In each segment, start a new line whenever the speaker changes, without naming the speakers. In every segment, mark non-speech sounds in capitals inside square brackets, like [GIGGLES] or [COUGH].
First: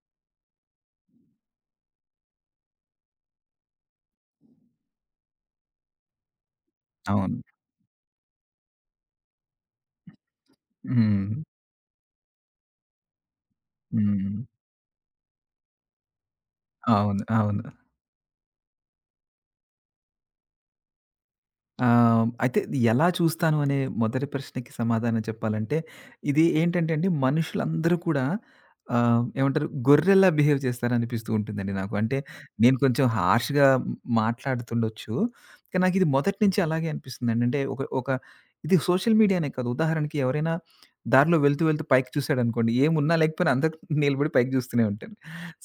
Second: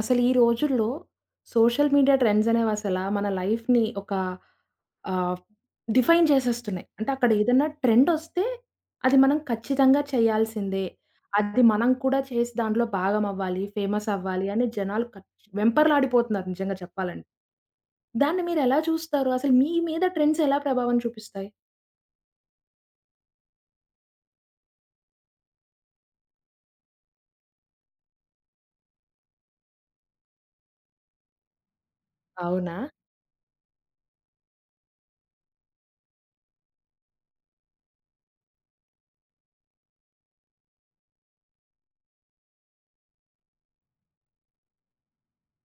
అసలు ఈ రోజుల్లో సోషల్ మీడియా ట్రెండ్స్ అనేవి అసల మన లైఫ్‌ని ఒక ఆహ్, డిఫైన్ చేసేస్తున్నాయి. అంటే అక్కడ
అవును.
ఏదన్న ట్రెండోస్తే అది మనం ఖచ్చితంగా చేయాల్సిందే.
హ్మ్.
అది మనం కూడా చేసి దాంట్లో భాగమవ్వాలి, ఫేమస్
హ్మ్.
అవ్వాలి అని జనాలు కచ్ వెంపర్లాడిపోతున్నారు నిజంగా
అవును.
చెప్పాలండి.
అవును.
దాన్ని మీరు ఎలా చూస్తారు? అసలు మీ మీద ట్రెండ్స్ ఎలా ప్రభావం చూపిస్తాయి?
ఆహ్, అయితే ఇది ఎలా చూస్తాను అనే మొదటి ప్రశ్నకి సమాధానం చెప్పాలంటే, ఇది ఏంటంటే అండి మనుషులందరూ కూడా ఆహ్, ఏమంటారు గొర్రెల్లా బిహేవ్ చేస్తారనిపిస్తూ ఉంటుందండి నాకు. అంటే నేను
అవునా!
కొంచెం హర్ష‌గా మాట్లాడుతుండొచ్చు. కానీ నాకీది మొదటి నుంచి అలాగే అనిపిస్తుందండి. అంటే ఒక ఒక ఇది సోషల్ మీడియానే కాదు. ఉదాహరణకి ఎవరైనా దారిలో వెళ్తూ వెళ్తూ పైకి చూసాడనుకోండి. ఏమున్నా లేకపోయినా అందరి నిలబడి పైకి చూస్తూనే ఉంటాను.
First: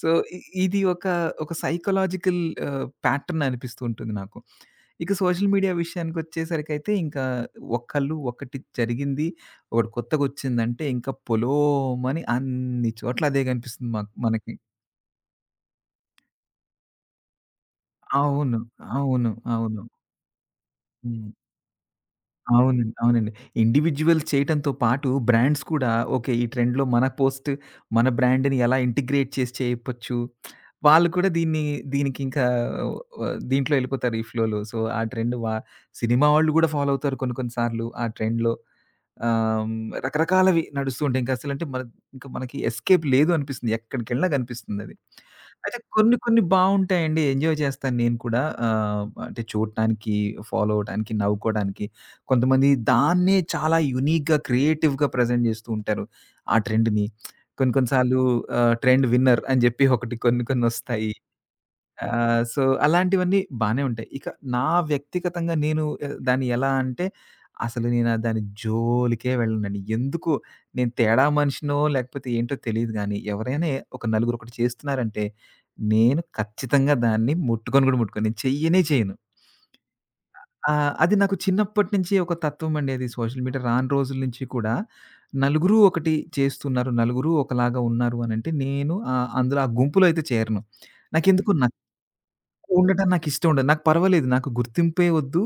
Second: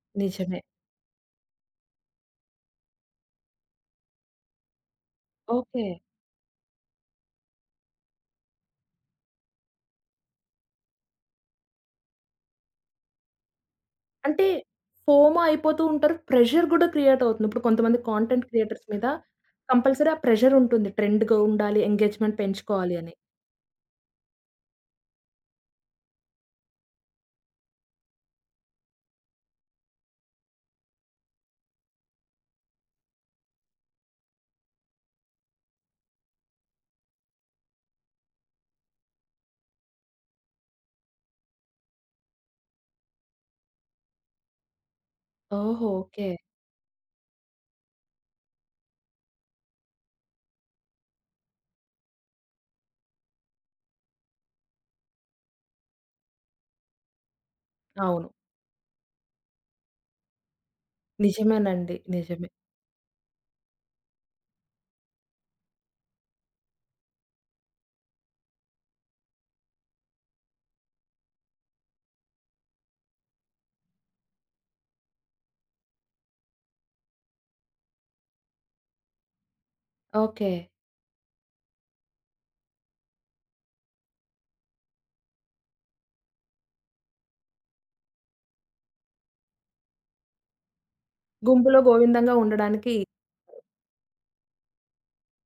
సో ఇ
నిజమే.
ఇది ఒక ఒక సైకలాజికల్ ఆహ్, ప్యాటర్న్ అనిపిస్తూ ఉంటుంది నాకు. ఇక సోషల్ మీడియా
ఓకే.
విషయానికొచ్చేసరికైతే ఇంకా ఒకళ్ళు ఒకటి జరిగింది ఒకటి కొత్తగోచ్చిందంటే ఇంకా పొలోమని అన్ని చోట్ల అదే కనిపిస్తుంది మాకు
అంటే
మనకి.
ఫోమా అయిపోతూంటారు. ప్రెషర్ కూడా క్రియేటవుతుంది. ఇప్పుడు కొంతమంది కాంటెంట్
అవును.
క్రియేటర్స్ మీద
అవును. అవును.
కంపల్సరీ ఆ ప్రెషరుంటుంది.
హ్మ్.
ట్రెండ్‌గా ఉండాలి ఎంగే‌జ్‌మెంట్
అవునండి.
పెంచుకోవాలి అని.
అవునండి. ఇండివిడ్యువల్స్ చేయటంతో పాటు బ్రాండ్స్ కూడా ఓకే. ఈ ట్రెండ్‌లో మన పోస్ట్ మన బ్రాండ్‌ని ఎలా ఇంటిగ్రేట్ చేసి చేయప్పచ్చు. [SMACKS LIPS] వాళ్ళు కూడా దీన్ని దీనికింకా వ దీంట్లో ఎళ్ళిపోతారు ఈ ఫ్లోలో. సో ఆ ట్రెండ్ బ సినిమా వాళ్ళు కూడా ఫాలో అవుతారు కొన్ని కొన్ని సార్లు ఆ ట్రెండ్‌లో. ఆహ్, రకరకాలవి నడుస్తూంటాయి. ఇంక అసలంటే ప మన ఇంకా మనకి ఎస్‌కేప్ లేదు అనిపిస్తుంది. ఎక్కడికెళ్ళినా కనిపిస్తుందది. అయితే
ఓహో!
కొన్ని
ఓకే.
కొన్ని బావుంటాయండి. ఎంజాయ్ చేస్తాను నేను కూడా. ఆహ్, అంటే చూడటానికి ఫాలో అవ్వటానికి నవ్వుకోవడానికి కొంతమంది దాన్నే చాలా యూనీక్‌గా క్రియేటివ్‌గా ప్రెజెంట్ చేస్తూ ఉంటారు. ఆ ట్రెండ్‌ని. [SMACKS LIPS] కొన్ని కొన్ని సార్లు
అవును.
ఆహ్, ట్రెండ్ విన్నర్ అని జెప్పి ఒకటి కొన్ని కొన్ని ఒస్తాయి.
నిజమేనండి.
ఆహ్,
నిజమే.
సో అలాంటివన్నీ బానే ఉంటాయి. ఇక నా వ్యక్తిగతంగా నేను ఎ దాన్ని ఎలా అంటే అసలు నేను ఆ దాన్ని జోలికే వెళ్ళనండి. ఎందుకో నేను తేడా మనిషినో లేకపోతే ఏంటో తెలీదు గానీ ఎవరైనా ఒక నలుగురొకటి చేస్తున్నారంటే నేను ఖచ్చితంగా దాన్ని ముట్టుకొని కూడా ముట్టుకొని నేను చెయ్యనే చేయను.
ఓకే.
ఆహ్, అది నాకు చిన్నప్పటి నించి ఒక తత్వండి అది. సోషల్ మీడియా రాను రోజులనించి కూడా నలుగురు ఒకటి చేస్తున్నారు. నలుగురు ఒకలాగా ఉన్నారు అనంటే నేను ఆహ్, అందులో ఆ గుంపులో అయితే చేరను. నాకెందుకోన
గుంపులో గోవిందంగా ఉండడానికి
ఉండట నాకు ఇష్టం ఉండదు. నాకు పర్వాలేదు. నాకు గుర్తింపే వద్దు.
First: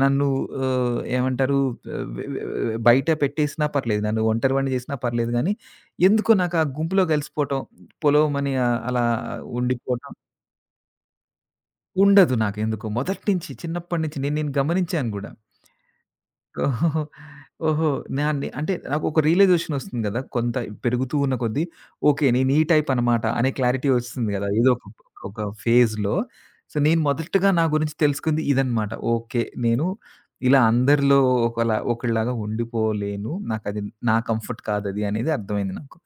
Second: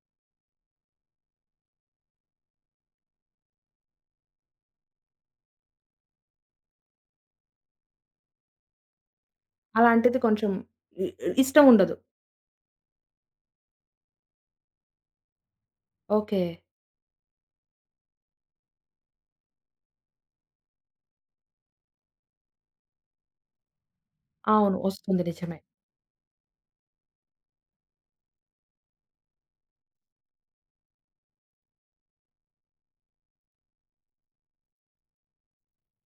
నన్ను ఆహ్, ఏమంటారు ఎ వె వె వె వె బయట పెట్టేసినా పర్లేదు. నన్ను ఒంటరివాడిని చేసినా పర్లేదుగానీ, ఎందుకో నాకా గుంపులో కలిసిపోవటం పొలోమని ఆహ్, అలా ఉండిపోవటం
అలాంటిది కొంచెం ఇ ఇష్టం ఉండదు.
ఉండదు నాకెందుకో. మొదటి నించి చిన్నప్పటి నించి నేను నేను గమనించాను గూడా.
ఓకే.
[CHUCKLES] ఓహో! నాన్నే అంటే నాకొక రియలైజేషన్ ఒస్తుంది కదా! కొంత పెరుగుతూ ఉన్న కొద్దీ ఓకే. నేను ఈ టైప్ అనమాట అనే క్లారిటీ ఒస్తుంది కదా! ఏదో
అవును.
ఒకప్పుడు
ఒస్తుంది.
ఒక
నిజమే.
ఫేజ్‌లో. సో నేను మొదటిగా నా గురించి తెలుసుకుంది ఇదనమాట. ఓకే. నేను ఇలా అందరిలో ఒకలా ఒకళ్లాగా ఉండిపోలేను. నాకది నా కంఫర్ట్ కాదది అనేది అర్థమైంది నాకు.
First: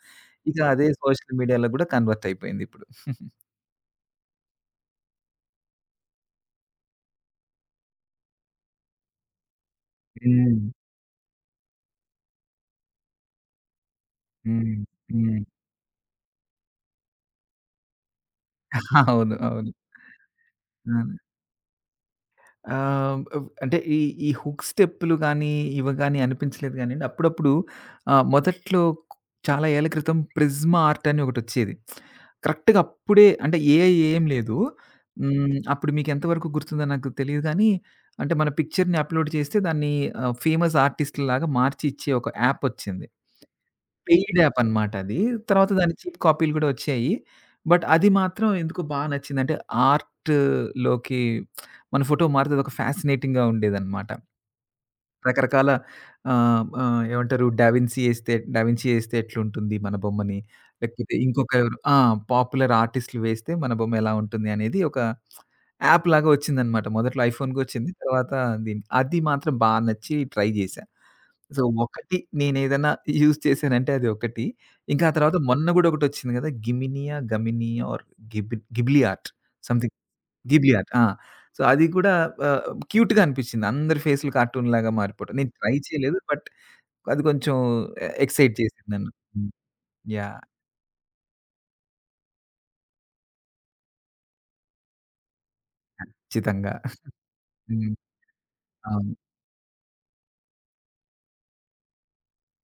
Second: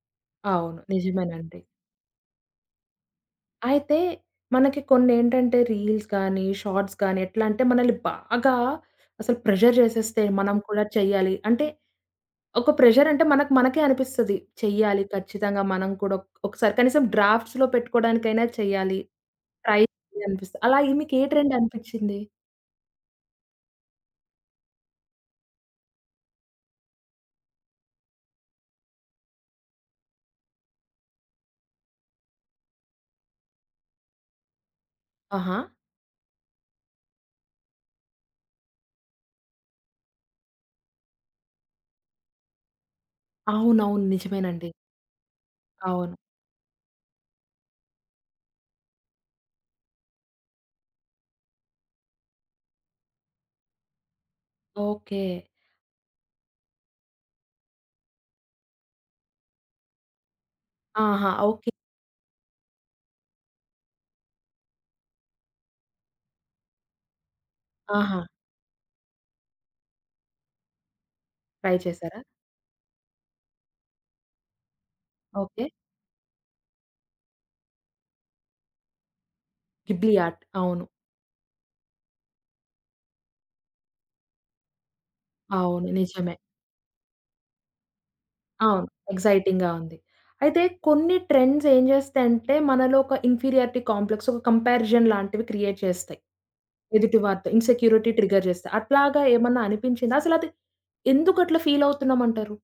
ఇగ
అవును.
అదే సోషల్
నిజమేనండి.
మీడియాలో కూడా కన్వర్ట్ అయిపోయింది ఇప్పుడు. [GIGGLES]
అయితే మనకి కొన్ని ఏంటంటే రీల్స్‌గాని షార్ట్స్ గానీ ఎట్లాంటే మనల్ని బాగా అసలు ప్రెషర్ చేసేస్తే మనం
హ్మ్.
కూడా చెయాలి అంటే ఒక ప్రెషరంటే మనకు మనకే అనిపిస్తది.
హ్మ్.
చెయ్యాలి
హ్మ్.
ఖచ్చితంగా మనం కూడా ఒక్ ఒకసారి కనీసం డ్రాఫ్ట్స్‌లో పెట్టుకోవడానికైనా చెయ్యాలి.
[CHUCKLES] అవును. అవును.
ట్రై అనిపిస్తది. అలాగ
ఆ!
మీకే ట్రెండ్ అనిపించింది?
ఆహ్, అంటే ఈ ఈ హుక్ స్టెప్‌లు గానీ ఇవగాని అనిపించలేదుగానిండి. అప్పుడప్పుడు ఆహ్, మొదట్లో చాలా ఏళ్ళ క్రితం ప్రిస్మా ఆర్ట్ అని ఒకటొచ్చేది. [SMACKS LIPS] కరెక్ట్‌గా అప్పుడే అంటే ఏఐ ఏం లేదు. హ్మ్.
ఆహా!
అప్పుడు మీకెంతవరకు గుర్తుందో నాకు తెలీదు గానీ అంటే మన పిక్చర్‌ని అప్‌లోడ్ చేస్తే దాన్ని ఆహ్, ఫేమస్ ఆర్టిస్ట్‌లాగా మార్చి ఇచ్చే ఒక యాప్ ఒచ్చింది.
అవునవును.
పెయిడ్యాప్
నిజమేనండి.
అనమాట అది. తర్వాత దాని
అవును.
చీప్ కాపీలు కూడా ఒచ్చాయి. బట్ అది మాత్రం ఎందుకో బా నచ్చిందంటే ఆర్ట్‌లోకి [SMACKS LIPS] మన ఫోటో మారితే అదొక ఫ్యాసనేటింగ్‌గా ఉండేదనమాట.
ఓకే.
రకరకాల ఆహ్, ఆహ్, ఏమంటారు 'డవిన్సీ' ఎస్తే, 'డవిన్సీ' ఎస్తే ఎట్లుంటుంది మన బొమ్మని. లేకపోతే
ఆహా!
ఇంకొక
ఓకే.
ఎవరు ఆ! పాపులర్ ఆర్టిస్ట్‌లు వేస్తే మన బొమ్మ ఎలా ఉంటుంది అనేది ఒక యాప్‌లాగా ఒచ్చిందనమాట. మొదట్లో ఐఫోన్‌కోచ్చింది.
ఆహా!
తర్వాత దీ అది మాత్రం బా నచ్చి ట్రై జేశా. సో
ట్రై
ఒకటి
చేసారా?
నేను ఏదైనా యూజ్ చేశానంటే అది ఒకటి. ఇంకా ఆ తర్వాత
ఓకే.
మొన్న కూడా ఒకటొచ్చింది గదా! గిమినియా? గమినియా ఆర్ గిబి Ghibli art. Something.
Ghibli art.
Ghibli
అవును.
ఆట్. ఆ! సో అది కూడా ఆహ్, క్యూట్‌గా అనిపించింది. అందరి ఫేస్లు కార్టూన్‌లాగా మారిపోవటం. నేను ట్రై
అవును.
చేయలేదు.
నిజమే.
బట్ అది కొంచెం ఎ ఎక్సైట్ చేసింది
అవును.
నన్ను. హ్మ్.
ఎక్సైటింగ్‌గా ఉంది.
యాహ్!
అయితే కొన్ని ట్రెండ్స్ ఏం జేస్తాయంటే మనలో ఒక ఇన్ఫీరియర్టీ కాంప్లెక్స్ ఒక కంపారిజన్ లాంటివి క్రియేట్ చేస్తాయి
ఖచ్చితంగా. [CHUCKLES]
ఎదుటివారితో.
హ్మ్.
ఇన్‌సెక్యూరిటీ ట్రిగర్ జేస్తే.
అవును.
అట్లాగా ఏమన్నా అనిపించిందా? అసలది ఎందుకట్లా ఫీల్ అవుతున్నామంటారు?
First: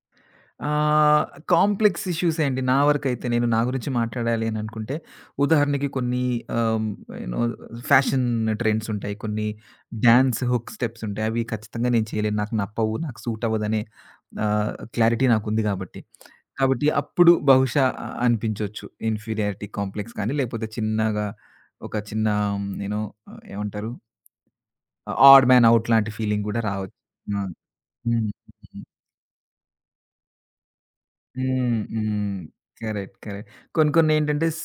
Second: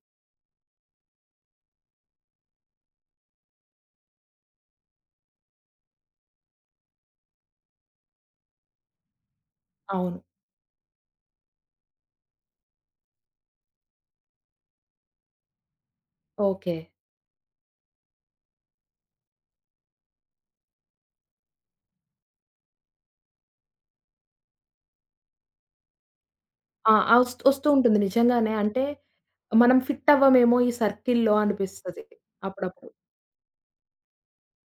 ఆహ్, కాంప్లెక్స్ ఇష్యూసే అండి. నా వరకైతే నేను నా గురించి మాట్లాడాలి అననుకుంటే ఉదాహరణకి కొన్ని ఆహ్, ఏనో ఫ్యాషన్ ట్రెండ్స్ ఉంటాయి. కొన్ని
అవును.
డాన్స్ హుక్ స్టెప్స్ ఉంటాయి. అవి ఖచ్చితంగా నేను చేయలేను. నాకు నప్పవు. నాకు సూట్ అవ్వదనే ఆహ్, క్లారిటీ నాకుంది కాబట్టి.
ఓకే.
కాబట్టి అప్పుడు బహుశా అ అనిపించొచ్చు. ఇన్ఫీరియారిటీ కాంప్లెక్స్ కానీ లేకపోతే చిన్నగా ఒక చిన్న నేను ఏమంటారు? ఆడ్ మన్ ఔట్ లాంటి ఫీలింగ్ కూడా
ఆ!
రావచ్చు.
ఒస్
ఆ!
ఒస్తూ ఉంటుంది
హ్మ్.
నిజంగానే. అంటే మనం ఫిట్ట్వామేమో ఈ సర్కిల్‌లో
హ్మ్,
అనిపిస్తది.
హ్మ్,
అప్పుడప్పుడు.
కరెక్ట్. కరెక్ట్. కొన్ని కొన్ని ఏంటంటే స్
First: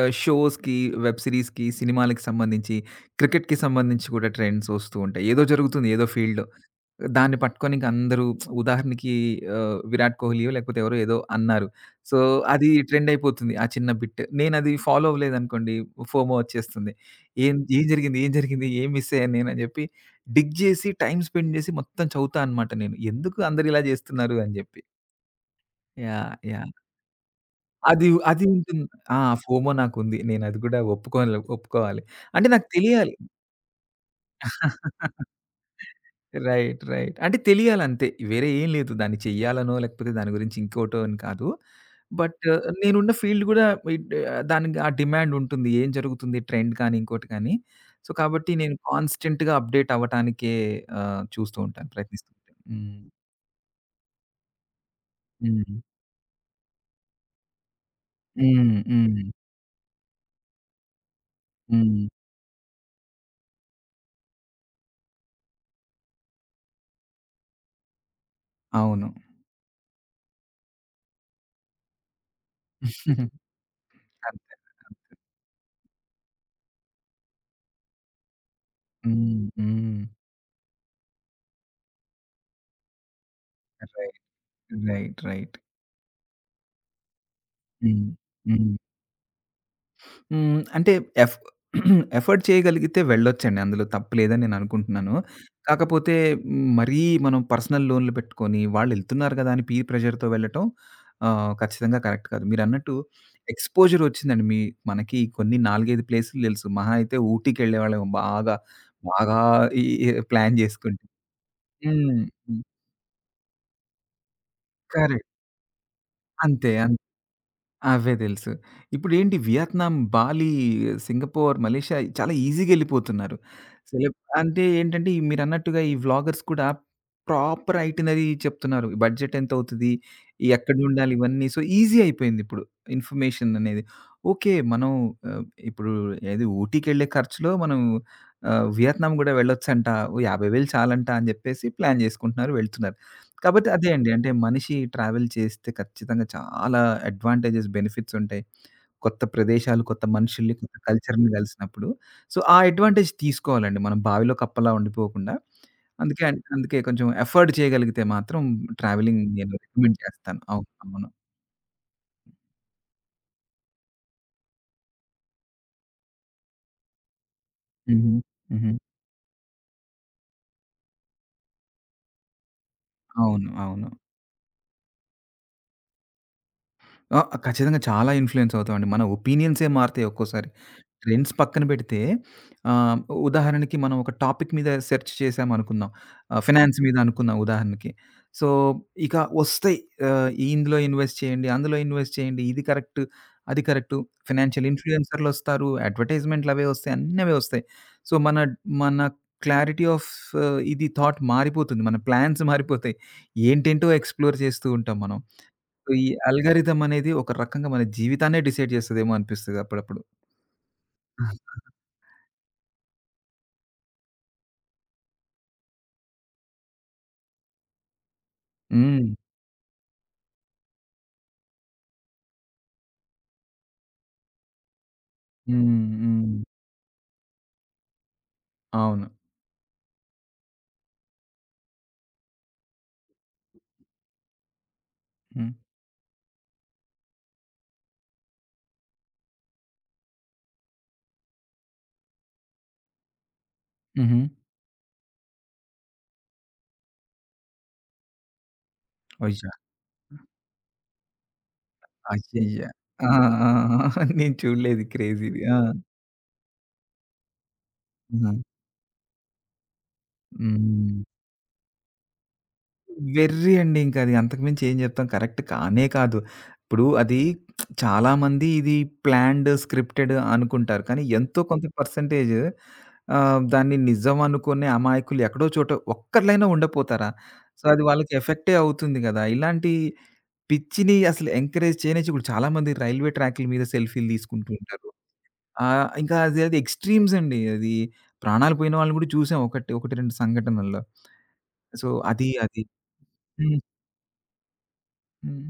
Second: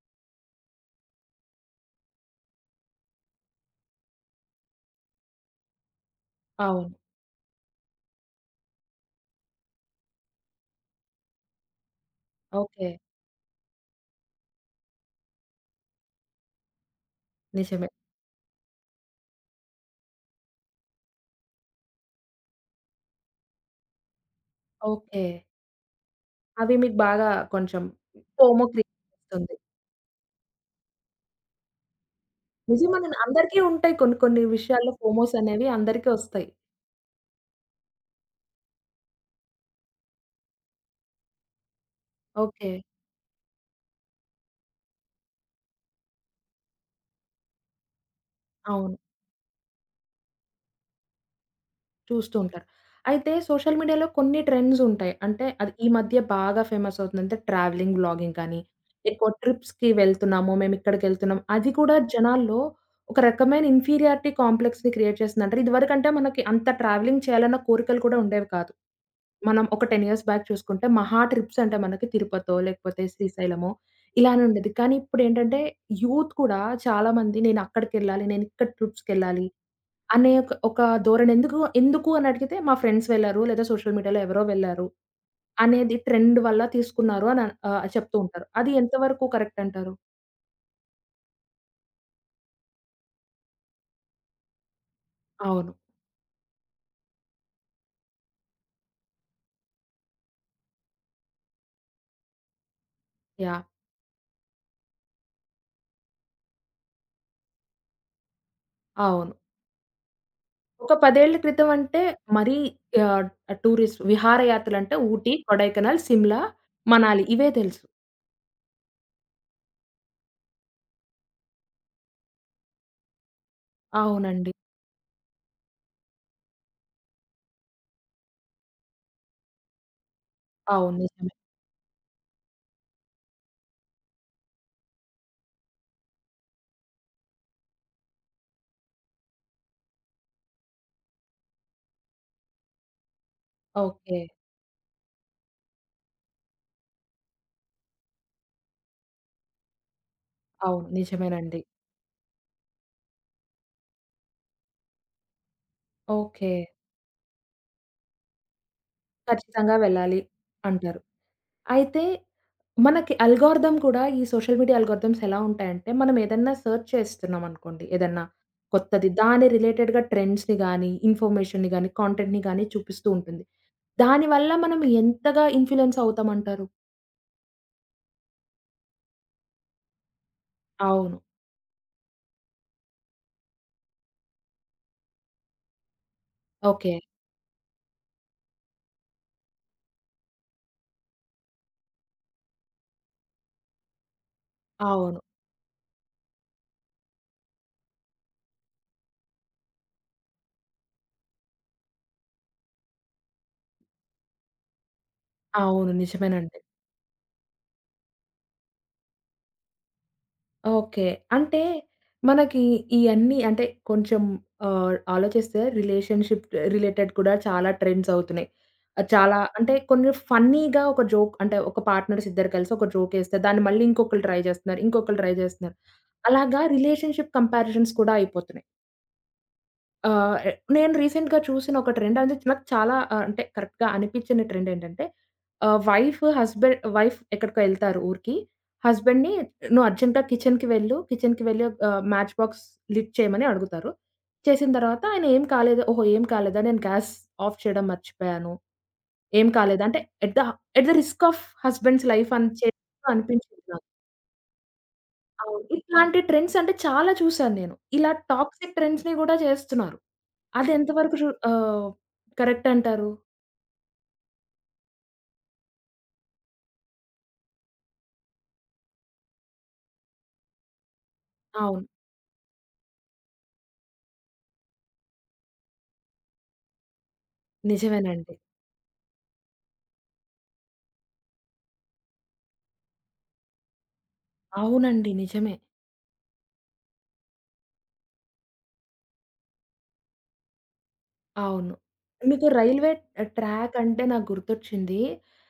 ఆహ్, షోస్‌కి, వెబ్ సీరీస్‌కి సినిమాలకి సంబంధించి క్రికెట్‌కి సంబంధించి కూడా ట్రెండ్స్ ఒస్తూ ఉంటాయి. ఏదో జరుగుతుంది ఏదో ఫీల్డ్‌లో.
అవును.
దాన్ని పట్టుకొని ఇంక అందరూ [SMACKS LIPS] ఉదాహరణకి ఆహ్, విరాట్ కోహ్లియో లేకపోతే ఎవరో ఏదో అన్నారు. సో అది
ఓకే.
ట్రెండ్ అయిపోతుంది. ఆ చిన్న బిట్. నేను అది ఫాలో అవ్వలేదనుకోండి ఫోమో వచ్చేస్తుంది. ఏం ఏం
నిజమే.
జరిగింది? ఏం జరిగింది? ఏం మిసయ్యాను నేను అని చెప్పి డిగ్ జేసి టైమ్ స్పెండ్ జేసి మొత్తం చదువుతా అనమాట నేను. ఎందుకు అందరు ఇలా చేస్తున్నారు అని జెప్పి.
ఓకే.
యాహ్! యాహ్!
అవి మీకు బాగా కొంచెం
అది ఉ అది ఉంటుంది. ఆ
ఫోమోగ్రియతుంది.
ఫోమో నాకుంది. నేనది కూడా ఒప్పుకోలే ఒప్పుకోవాలి. అంటే నాకు తెలియాలి
నిజమనను, అందరికీ ఉంటాయి కొన్ని కొన్ని విషయాల్లో
[CHUCKLES]
ఫోమోసనేవి అందరికి ఒస్తాయి.
Right right. అంటే తెలియాలంతే. వేరే ఏం లేదు దాన్ని చెయ్యాలనో, లేకపోతే దాని గురించి ఇంకోటో, అని కాదు. But
okay.
నేనున్న ఫీల్డ్ కూడా ఇట్ ఆహ్, దానికి ఆ డిమాండ్ ఉంటుంది. ఏం జరుగుతుంది ట్రెండ్‌ కాని, ఇంకోటి కానీ, సో కాబట్టి నేను
అవును.
కాన్స్‌టేంట్‌గా అప్‌డేట్ అవ్వటానికే ఆహ్, చూస్తూ ఉంటాను
చూస్తూ
ప్రయత్నిస్తుంటాను.
ఉంటారు.
హ్మ్.
అయితే సోషల్ మీడియాలో కొన్ని ట్రెండ్స్ ఉంటాయి. అంటే అది
హుహు.
ఈ మధ్య బాగా ఫేమస్ అవుతుందంటే, ట్రావెలింగ్ వ్లాగింగ్ కానీ.
హ్మ్. హ్మ్.
ఎక్కువ ట్రిప్స్‌కి వెళ్తున్నాము. మేమేక్కడికెళ్తున్నాం. అది కూడా
హ్మ్.
జనాల్లో ఒక రకమైన ఇన్ఫీరియారిటీ కాంప్లెక్స్‌ని క్రియేట్ చేసింది అంటే, ఇదివరకంటే మనకి అంత ట్రావెలింగ్ చేయాలన్న కోరికలు కూడా ఉండేవి కాదు.
అవును.
మనం ఒక 10 ఇయర్స్ బ్యాక్ చూసుకుంటే, మహా ట్రిప్స్ అంటే మనకి తిరుపతో, లేకపోతే
[GIGGLES]
శ్రీశైలమో
అంతే
ఇలానుండేది. కానీ
అంతే.
ఇప్పుడేంటంటే, యూత్ కూడా చాలామంది నేనక్కడికెళ్ళాలి, నేనిక్కడ
హ్మ్.
ట్రిప్స్‌కెళ్ళాలి.
హ్మ్.
అనే ఒక ఒక ధోరణి ఎందుకు ఎందుకు అని అడిగితే "మా ఫ్రెండ్స్ ఎళ్లారు, లేదా సోషల్
రైట్.
మీడియాలో ఎవరో వెళ్లారు,
రైట్ రైట్.
అనేది ట్రెండ్ వల్ల తీసుకున్నారు" అన్ ఆహ్
హ్మ్.
చెప్తూ ఉంటారు. అది
హ్మ్.
ఎంతవరకు కరెక్ట్ అంటారు?
హ్మ్. అంటే ఎఫ్ [CLEARS THROAT] ఎఫర్డ్ చేయగలిగితే వెళ్ళొచ్చండి. అందులో తప్పు లేదని నేను అనుకుంటున్నాను.
అవును.
కాకపోతే హ్మ్. మరీ మనం పర్సనల్ లోనులు పెట్టుకొని, వాళ్ళేళ్తున్నారు కదా! అని పీర్ ప్రెషర్‌తో వెళ్ళటం ఆహ్, ఖచ్చితంగా కరెక్ట్ కాదు. మీరన్నట్టు
యాహ్!
ఎక్స్‌పోజర్ ఒచ్చిందండి, మీ మనకి కొన్ని 4, 5 ప్లేసులు తెలుసు. మహా అయితే ఊటికిెళ్ళేవాళ్ళమెమో బాగా,
అవును.
బాగా ఈ ఆహ్, ప్లాన్
ఒక
జేసుకొని.
పదేళ్ళ క్రితం అంటే
హ్మ్.
మరీ
హ్మ్.
ఆహ్, టూరిస్ట్ విహారయాత్రలంటే
కరెక్ట్.
ఊటీ, కొడైకనల్, సిమ్లా,
అంతే. అంత్
మనాలి. ఇవే తెలుసు.
అవే తెలుసు. ఇప్పుడేంటి వియత్నాం, బాలి, సింగపూర్, మలేషియా చాలా ఈజీగెళ్ళిపోతున్నారు. సేలబ్
అవునండి.
అంటే ఏంటంటే, ఈ మీరన్నట్టుగా ఈ వ్లాగర్స్ కూడా ప్రాపర్ ఐటినరీ చెప్తున్నారు. బడ్జెట్ ఎంతవుతది?
అవును.
ఎక్కనుండాలి
నిజమే.
ఇవన్నీ? సో ఈజీ అయిపోయింది ఇప్పుడు. ఇన్ఫమేషన్ అనేది. ఓకే. మనం ఆహ్, ఇప్పుడు ఏది ఊటీకెళ్ళే ఖర్చులో మనం ఆహ్, వియత్నం గూడా వెళ్ళొచ్చంటా. ఓ 50,000 చాలంట అని జెప్పేసి, ప్లాన్ చేసుకుంటున్నారు, వెళ్తున్నారు. కాబోతే అదే అండి.
ఓకే.
అంటే మనిషి ట్రావెల్ చేస్తే ఖచ్చితంగా చాలా అడ్వాంటేజెస్ బెనిఫిట్స్ ఉంటాయి. కొత్త ప్రదేశాలు, కొత్త మనుషుల్ని, కొత్త
అవును.
కల్చర్‌ని
నిజమేనండి.
గలిసినప్పుడు, సో ఆ అడ్వాంటేజ్ తీసుకోవాలండి. మనం బావిలో కప్పలా ఉండిపోకుండా. అందుకే అంట్
ఓకే.
అందుకే కొంచెం ఎఫర్డ్ చేయగలిగితే మాత్రం ట్రావెలింగ్ నేను
ఖచ్చితంగా
రికమెండ్
వెళ్ళాలి
చేస్తాను. అవుక్
అంటారు.
అవును.
అయితే మనకి అల్గారిథమ్ కూడా ఈ సోషల్ మీడియా అల్గారిథమ్స్ ఎలా ఉంటాయంటే మనం ఏదన్నా సెర్చ్ చేస్తున్నాంనుకోండి
హుహు.
ఏదన్నా,
హుహు.
కొత్తది. దాని రిలేటెడ్‌గా ట్రెండ్స్‌ని గాని, ఇన్ఫర్మేషన్‌ని గాని, కాంటెంట్‌ని గాని చూపిస్తూ ఉంటుంది.
అవును. అవును.
దానివల్ల మనం ఎంతగా ఇన్‌ఫ్లుయన్స్ అవుతామంటారు?
ఆ! ఖచ్చితంగా చాలా ఇన్‌ఫ్లుయెన్స్ అవుతామండి. మన ఒపీనియన్సే మారుతాయి ఒక్కోసారి.
అవును.
ట్రెండ్స్ పక్కన పెడితే ఆహ్, ఉదాహరణకి, మనం ఒక టాపిక్ మీద సెర్చ్ చేశాం అనుకుందాం. ఆహ్, ఫినాన్స్ మీద
ఓకే.
అనుకుందాం ఉదాహరణకి. సో ఇక ఒస్తాయి ఆహ్, ఇందులో ఇన్‌వెస్ట్ చేయండి, అందులో ఇన్‌వెస్ట్ చేయండి, ఇది కరెక్ట్, అది కరెక్టు, ఫినాన్సియల్
అవును.
ఇన్‌ఫ్లుయెన్సర్లోస్తారు, అడ్వర్టైజ్‌మెంట్లవి ఒస్తాయి, అన్నవే వస్తాయి. సో మన మన క్లారిటీ ఆఫ్ ఇది థాట్ మారిపోతుంది. మన ప్లాన్స్ మారిపోతాయి. ఏంటేంటో, ఎక్స్‌ప్లోర్ చేస్తూంటాం మనం. సో
అవును.
ఈ
నిజమేనండి.
అల్గారిథమనేది ఒక రకంగా మన జీవితాన్నే డిసైడ్ జేస్తదేమో అనిపిస్తది అప్పుడప్పుడు.
ఓకే. అంటే
[CHUCKLES]
మనకి ఇయన్నీ అంటే కొంచెం ఆహ్, ఆలోచిస్తే రిలేషన్‌షిప్ ఆహ్, రిలేటెడ్ కూడా చాలా ట్రెండ్స్ అవుతున్నాయి. ఆహ్,
హ్మ్.
చాలా అంటే కొన్ని ఫన్నీగా ఒక జోక్ అంటే ఒక పార్ట్‌నర్స్ ఇద్దరు కలిసి ఒక జోకేస్తే, దాన్ని మళ్ళీ ఇంకొకళ్ళు ట్రై జేస్తున్నారు. ఇంకొకళ్ళు ట్రై జేస్తున్నారు.
హ్మ్. హ్మ్.
అలాగా రిలేషన్‌షిప్ కంపారిజన్స్ కూడా అయిపోతున్నాయి.
అవును.
ఆ! ఎ నేను రీసెంట్‌గా చూసిన ఒక ట్రెండనేది నాకు చాలా ఆహ్, అంటే కరెక్ట్‌గా అనిపించిన ట్రెండేంటంటే,
హ్మ్.
ఆ! వైఫ్ హస్బె వైఫ్ ఎక్కడికో ఎళ్తారు ఊరికి? హస్బండ్‌‌నీ నువ్వు అర్జెంటా కిచెన్‌కి వెళ్ళు. కిచెన్‌కి వెళ్ళి ఒక ఆహ్, మ్యాచ్ బాక్స్ లిట్ చేయమని అడుగుతారు.
హుహు.
చేసిన తర్వాత ఆయన ఏం కాలేదు. ఓహో! ఏం కాలేదా? నేను గ్యాస్ ఆఫ్ చేయడం మర్చిపోయాను. ఏం
వైజా
కాలేదు. అంటే at the, at the risk of husband's life అని
అయ్యయ్య! ఆ! ఆ! ఆ!
చేప్పనిపించుకున్న.
[GIGGLES] నేను చూడలేదు క్రేజీది. ఆ!
అవును. ఇట్లాంటి ట్రెండ్సంటే చాలా చూసాను నేను. ఇలా
హుహు.
టాక్సిక్ ట్రెండ్స్‌నీ గూడా చేస్తున్నారు. అది
హ్మ్.
ఎంతవరకు రూ ఆహ్ కరెక్టంటారు?
వెర్రీ అండి ఇంకది అంతకుమించి ఏం చెప్తాం కరెక్ట్ కానే కాదు. ఇప్పుడు అది [SMACKS LIPS] చాలామంది ఇది ప్లాన్డ్, స్క్రిప్టెడ్ అనుకుంటారు. కానీ ఎంతో కొంత
అవును.
పర్సెంటేజు ఆహ్, దాన్ని నిజం అనుకునే అమాయకులు ఎక్కడో చోటో ఒక్కలైనా ఉండపోతారా? సో అది వాళ్ళకి
నిజమేనండి.
ఎఫెక్టే అవుతుంది గదా! ఇలాంటి పిచ్చిని అసలు ఎంకరేజ్ చేయనిచ్చి ఇప్పుడు చాలామంది రైల్వే ట్రాకుల మీద సెల్ఫీలు తీసుకుంటూ ఉంటారు.
అవునండి నిజమే.
ఆహ్, ఇంకా అది అది ఎక్స్‌ట్రీమ్స్ అండి అది. ప్రాణాలు పోయిన వాళ్ళను గూడా చూసాం. ఒకటి, ఒకటి రెండు సంఘటనల్లో.
అవును.
సో అది
మీకు
అది
రైల్వే ఆహ్,
హ్మ్.
ట్రాకంటే నాకు గుర్తొచ్చింది.
హుహు.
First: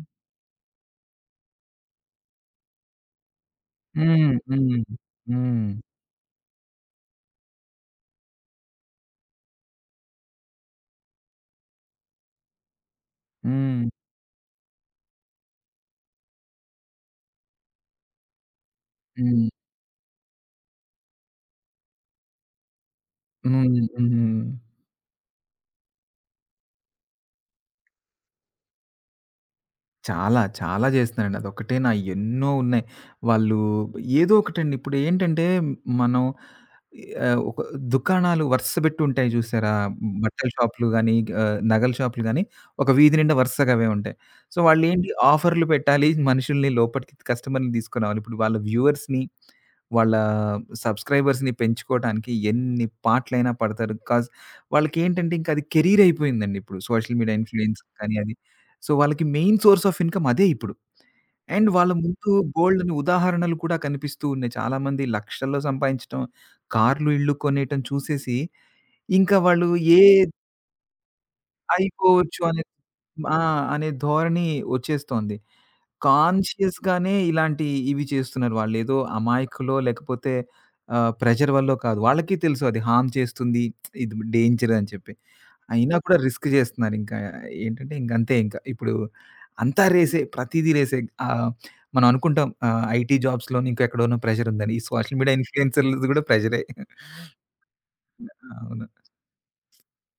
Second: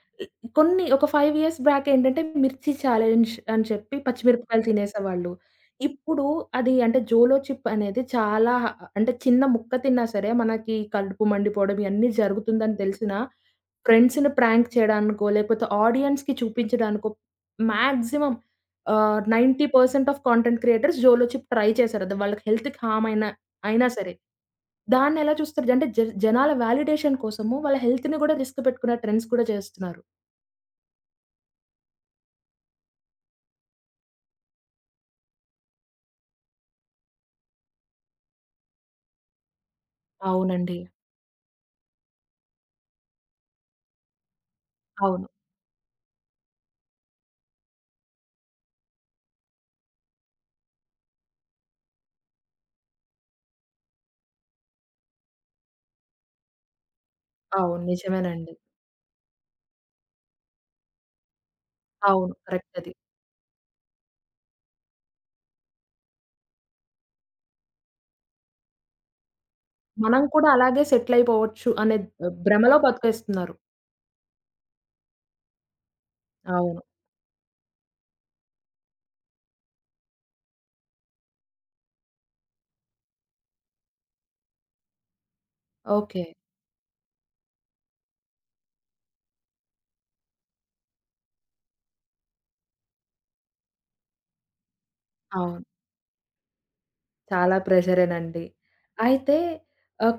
కొన్ని ఒక 5 ఇయర్స్ బ్యాక్ ఏంటంటే మిర్చి ఛాలెంజ్ అని చెప్పి
హ్మ్.
పచ్చిమిరపకాయలు
హ్మ్.
తినేసేవాళ్ళు.
హ్మ్.
ఇప్పుడు అది అంటే 'జోలోచిప్' అనేది చాలా అంటే చిన్న ముక్క తిన్నా సరే మనకి కలుపు మండిపోవడం ఇయన్నీ జరుగుతుందని తెలిసినా,
హ్మ్.
ఫ్రెండ్స్‌ని ప్రాంక్ చేయడానికో లేకపోతే ఆడియన్స్‌కి చూపించడానికో మాక్సిమం ఆహ్,
హ్మ్.
90% ఆఫ్ కాంటెంట్ క్రియేటర్స్ జోలోచిప్ ట్రై చేశారు దా వాళ్ళకి హెల్త్‌కి హామ్ అయినా,
హ్మ్,
అయినా సరే.
హ్మ్.
దాన్నెలా చూస్తారు అంటే జర్ జనాల వాలిడేషన్ కోసము వాళ్ళ హెల్త్‌నీ కూడా రిస్క్ పెట్టుకున్న ట్రెండ్స్ కూడా చేస్తున్నారు.
చాలా చాలా చేస్తున్నారండి. అదొక్కటేనా ఎన్నో ఉన్నాయి. వాళ్ళు ఏదో ఒకటండి. ఇప్పుడు ఏంటంటే మనం ఆహ్, ఒక దుకాణాలు వరుస పెట్టుంటాయి జూసారా? బట్టల
అవునండి.
షాపులు గాని ఆహ్, నగల షాపులు గాని ఒక వీధి నిండ వరుసగ అవే ఉంటాయి. సో వాళ్ళ ఏంటి
అవును.
ఆఫర్‌లూ పెట్టాలి మనుషుల్ని లోపటికి కస్టమర్‌ని తీసుకునిరావాలి. ఇప్పుడు వాళ్ళ వ్యూవర్స్‌నీ వాళ్ళ సబ్స్క్రైబర్స్‌నీ పెంచుకోవటానికి ఎన్ని పాటులైనా పడతారు. కాజ్ వాళ్ళకేంటంటే ఇంకది కెరీర్ అయిపోయిందండి ఇప్పుడు. సోషల్ మీడియా
అవును.
ఇన్‌ఫ్లూయెన్స్‌కీ కానీ అది.
నిజమేనండి.
సో వాళ్ళకి మెయిన్ సోర్స్ ఆఫ్ ఇన్‌కం అదే ఇప్పుడు. అండ్ వాళ్ళ ముందు
అవును. కరెక్ట్ అది.
బోలెడన్ని ఉదాహరణలు కూడా కనిపిస్తూ ఉన్నాయి. చాలామంది లక్షల్లో సంపాదించటం కార్లు ఇళ్లు కొనేయటం చూసేసి ఇంకా వాళ్ళు ఏ
మనం కూడా అలాగే సెటిలయిపోవచ్చు అనే ద్
అయిపోవచ్చు అనే
భ్రమలో
ఆ!
బతికేస్తున్నారు.
అనే ధోరణి ఒచ్చేస్తోంది.
అవును.
కాన్‌షియస్‌గానే ఇలాంటియి ఇవి చేస్తున్నారు వాళ్ళు. ఏదో అమాయకులో లేకపోతే ఆహ్, ప్రెజర్ వల్లో కాదు. వాళ్ళకి తెలుసు అది హార్మ్ చేస్తుంది. ఇది డేంజరని చెప్పి. అయినా కూడా
ఓకే.
రిస్క్ చేస్తున్నారు ఇంకా ఏంటంటే ఇంగ అంతే ఇంకా. ఇప్పుడు అంతా రేసే ప్రతీదీ రేసే ఆహ్, మనమనుకుంటాం ఆహ్, ఐటీ జాబ్స్‌లోనో ఇంకెక్కడోనో ప్రెజరుందని. ఈ సోషల్ మీడియా
అవును.
ఇన్‌ఫ్లూయెన్సర్‌లది కూడా ప్రెజరే. [CHUCKLES]
చాలా ప్రెషరేనండి.
అవును.
అయితే ఆహ్,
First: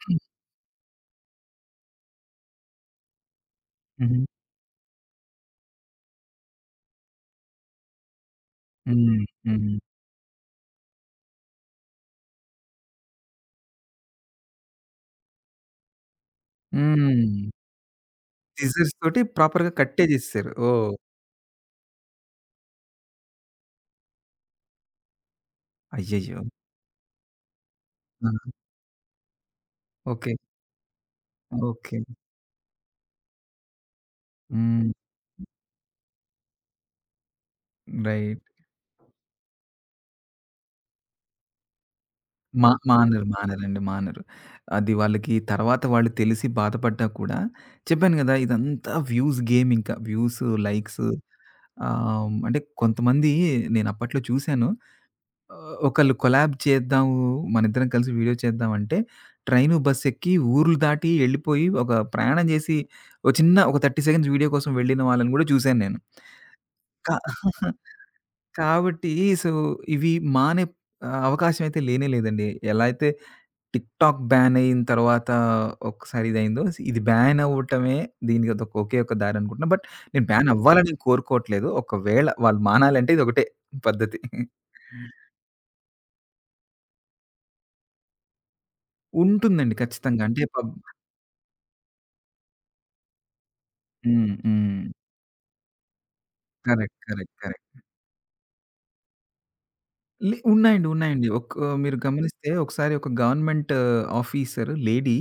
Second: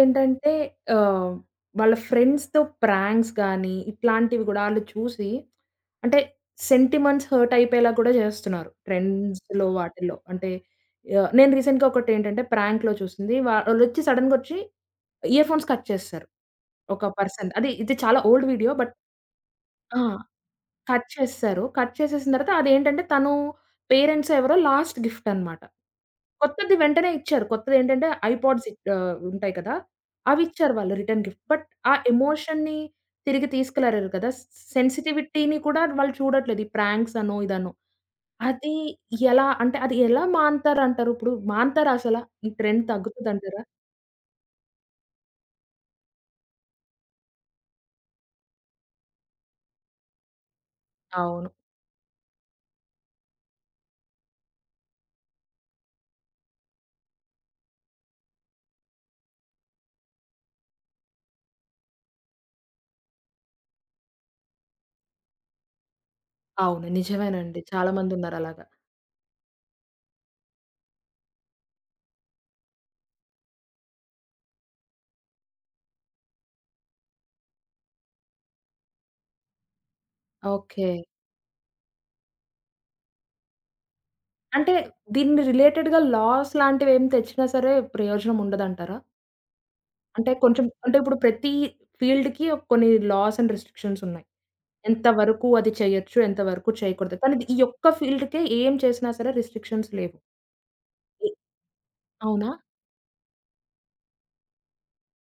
[CLEARS THROAT]
ఆహ్, వాళ్ళ ఫ్రెండ్స్‌తో ప్రాంక్స్ గానీ
హుహు.
ఇట్లాంటివి గుడా ఆళ్ళు చూసి, అంటే సెంటిమంట్స్ హర్ట్ అయిపోయేలాగ కూడా చేస్తున్నారు.
హ్మ్.
ట్రెండ్స్‌లో
హ్మ్.
వాటిల్లో అంటే యాహ్! నేను రీసెంట్‌గా ఒకటేంటంటే ప్రాంక్‌లో చూసింది. వాళ్ళొచ్చి సడన్‌గొచ్చి, ఇయర్ ఫోన్స్ కట్ చేసేసారు. ఒక
హ్మ్.
పర్సన్. అది ఇది చాలా ఓల్డ్ వీడియో బట్
సిజర్స్‌తోటి ప్రాపర్‌గా
ఆ!
కట్టే జేసేసారు. ఓహ్!
కట్ చేసేసారు. కట్ చేసేసిన తర్వాత అదేంటంటే తను పేరెంట్స్ ఎవరో లాస్ట్ గిఫ్ట్ అనమాట.
అయ్యయ్యో!
కొత్తది వెంటనే ఇచ్చారు. కొత్తదేంటంటే
ఆ!
ఐపాడ్స్ ఇహ్ ఆహ్, ఉంటాయి కదా!
ఓకే.
అవిచ్చారు వాళ్ళు రిటర్న్ గిఫ్ట్. బట్ ఆ
ఓకే.
ఎమోషన్‌నీ తిరిగి తీసుకురాలేరు కదా! సి
హ్మ్.
సెన్సిటివిటీని కూడా వాళ్ళు చూడట్లేదు. ఈ ప్రాంక్సనో ఇదనో.
రైట్.
అది ఎలా అంటే అది ఎలా మానుతారంటారు? ఇప్పుడు? మానతార అసల? ఈ
మా
ట్రెండ్
మానరు
తగ్గుతదంటారా?
మానరండి మానరు. అది వాళ్ళకి తర్వాత వాళ్ళు తెలిసి బాధపడ్డా కూడా చెప్పాను గదా! ఇదంతా వ్యూస్ గేమ్ ఇంకా వ్యూస్ లైక్స్
అవును.
ఆహ్, అంటే కొంతమంది నేను అప్పట్లో చూశాను. ఆహ్, ఒకళ్ళు కొలాబ్ చేద్దాము. మనిద్దరం కలిసి వీడియో చేద్దామంటే ట్రైను బస్సు ఎక్కి ఊర్లు దాటి వెళ్ళిపోయి ఒక ప్రయాణం చేసి ఒక చిన్న ఒక 30 సెకండ్స్ వీడియో కోసం వెళ్ళిన వాళ్ళని కూడా జూశాను నేను.
అవును.
కా
నిజమేనండి.
[CHUCKLES]
చాలామందున్నారలాగా.
కాబట్టి సో ఇవి మానెప్ ఆహ్, అవకాశమైతే లేనే లేదండి. ఎలా అయితే టిక్ టాక్ బ్యాన్ అయిన తర్వాత ఒకసారి ఇదైందో. ఇది బ్యాన్ అవ్వటమే దీనికదొక్ ఒకే ఒక దారి అనుకుంటున్నా. బట్ నేను బ్యాన్
ఓకే.
అవ్వాలనేం కోరుకోవట్లేదు. ఒకవేళ వాళ్ళు మానాలంటే ఇదొకటే పద్ధతి.
అంటే దీన్ని రిలేటెడ్‌గా లాస్ లాంటివేం తెచ్చినా సరే ప్రయోజనం ఉండదంటారా?
ఉంటుందండి. ఖచ్చితంగా.
అంటే
అంటే
కొంచెం
పబ్ జీ.
అంటే ఇప్పుడు ప్రత ఫీల్డ్‌‌కీ ఒక కొన్ని లాస్ అండ్ రిస్ట్రిక్షన్స్ ఉన్నాయి.
హ్మ్. హ్మ్.
ఎంతవరకు అది చేయొచ్చు. ఎంతవరకు
కరెక్ట్,
చేయకూడదు.
కరెక్ట్,
కానీది ఈ
కరెక్ట్.
యొక్క ఫీల్డ్‌కే ఏం చేసినా సరే రిస్ట్రిక్షన్స్ లేవు.
లి ఉన్నాయండి. ఉన్నాయండి. ఒక మీరు గమనిస్తే
అవునా?
ఒకసారి ఒక గవర్నమెంట్ ఆఫీసర్ లేడీ,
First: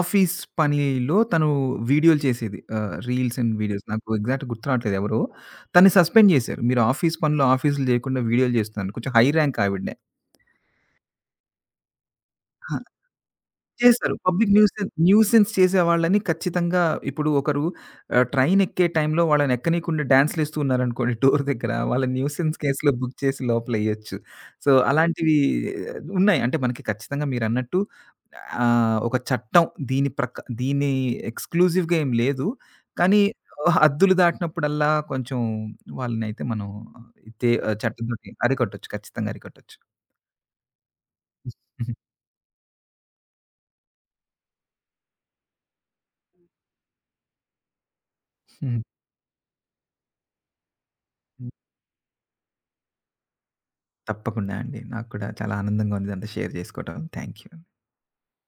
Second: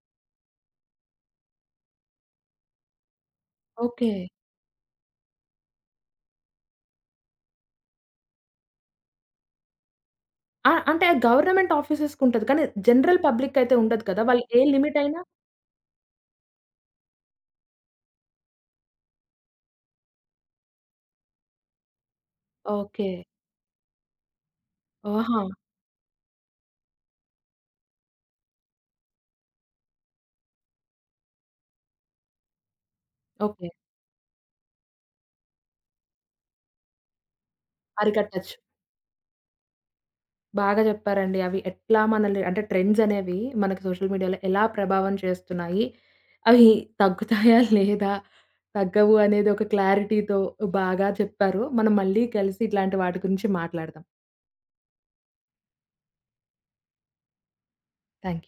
ఆఫీస్ పనిలో తను వీడియోలు చేసేది. ఆహ్, రీల్స్ అండ్ వీడియోస్. నాకు
ఓకే.
ఎగ్జాక్ట్‌ గుర్తు‌రావట్లే ఎవరో. తనని సస్పెండ్ జేశారు. మీరు ఆఫీస్ పనిలో ఆఫీస్‌లు చేయకుండా వీడియోలు చేస్తుందని. కొంచెం హై ర్యాంక్ ఆవిడనే.
ఆ! అంటే గవర్నమెంట్ ఆఫీసెస్‌కి ఉంటది. కానీ
ఆ!
జనరల్ పబ్లికైయితే ఉండదు
చేసారు.
కదా!
పబ్లిక్
వాళ్ళకి ఏ
న్యూసెన్
లిమిటైయినా
న్యూసెన్స్ చేసే వాళ్ళని ఖచ్చితంగా ఇప్పుడు ఒకరు ఆహ్, ట్రైనెక్కే టైంలో వాళ్ళని ఎక్కనీయకుండా డాన్స్‌లేస్తూ ఉన్నారనుకోండి [SNIFFS] డోర్ దగ్గర. వాళ్ళు న్యూసెన్స్ కేస్‌లో బుక్
ఓకే.
చేసి లోపలేయొచ్చు. సో అలాంటివి
ఆహా!
ఉన్నాయి. అంటే మనకి ఖచ్చితంగా మీరన్నట్టు ఆహ్, ఒక చట్టం దీని ప్రక్ దీని ఎక్స్‌క్లూసివ్‌గా ఏమి లేదు. కానీ
ఓకే.
ఆ హద్దులు దాటినప్పుడల్లా కొంచెం వాళ్ళనైతే మనం తే ఆహ్, చట్టంతోటి
అరికట్టచ్చు.
అరికొట్టొచ్చు ఖచ్చితంగా అరికట్టొచ్చు.
బాగా చెప్పారండి. అవి
హుహు.
ఎట్లా మనలిని అంటే ట్రెండ్సనేవి మనకి సోషల్ మీడియాలో ఎలా ప్రభావం చేస్తున్నాయి? అవి [GIGGLES] తగ్గుతాయా లేదా?
హుహు.
తగ్గవు అనేది ఒక క్లారిటీతో బాగా
హ్మ్.
చెప్పారు. మనం మళ్ళీ కలిసి ఇట్లాంటి వాటి గురించి మాట్లాడదాం.
తప్పకుండా అండి. నాకు కూడా చాలా ఆనందంగా ఉంది. ఇదంతా షేర్ చేసుకోవడం. థాంక్యూ.
థాంక్యు.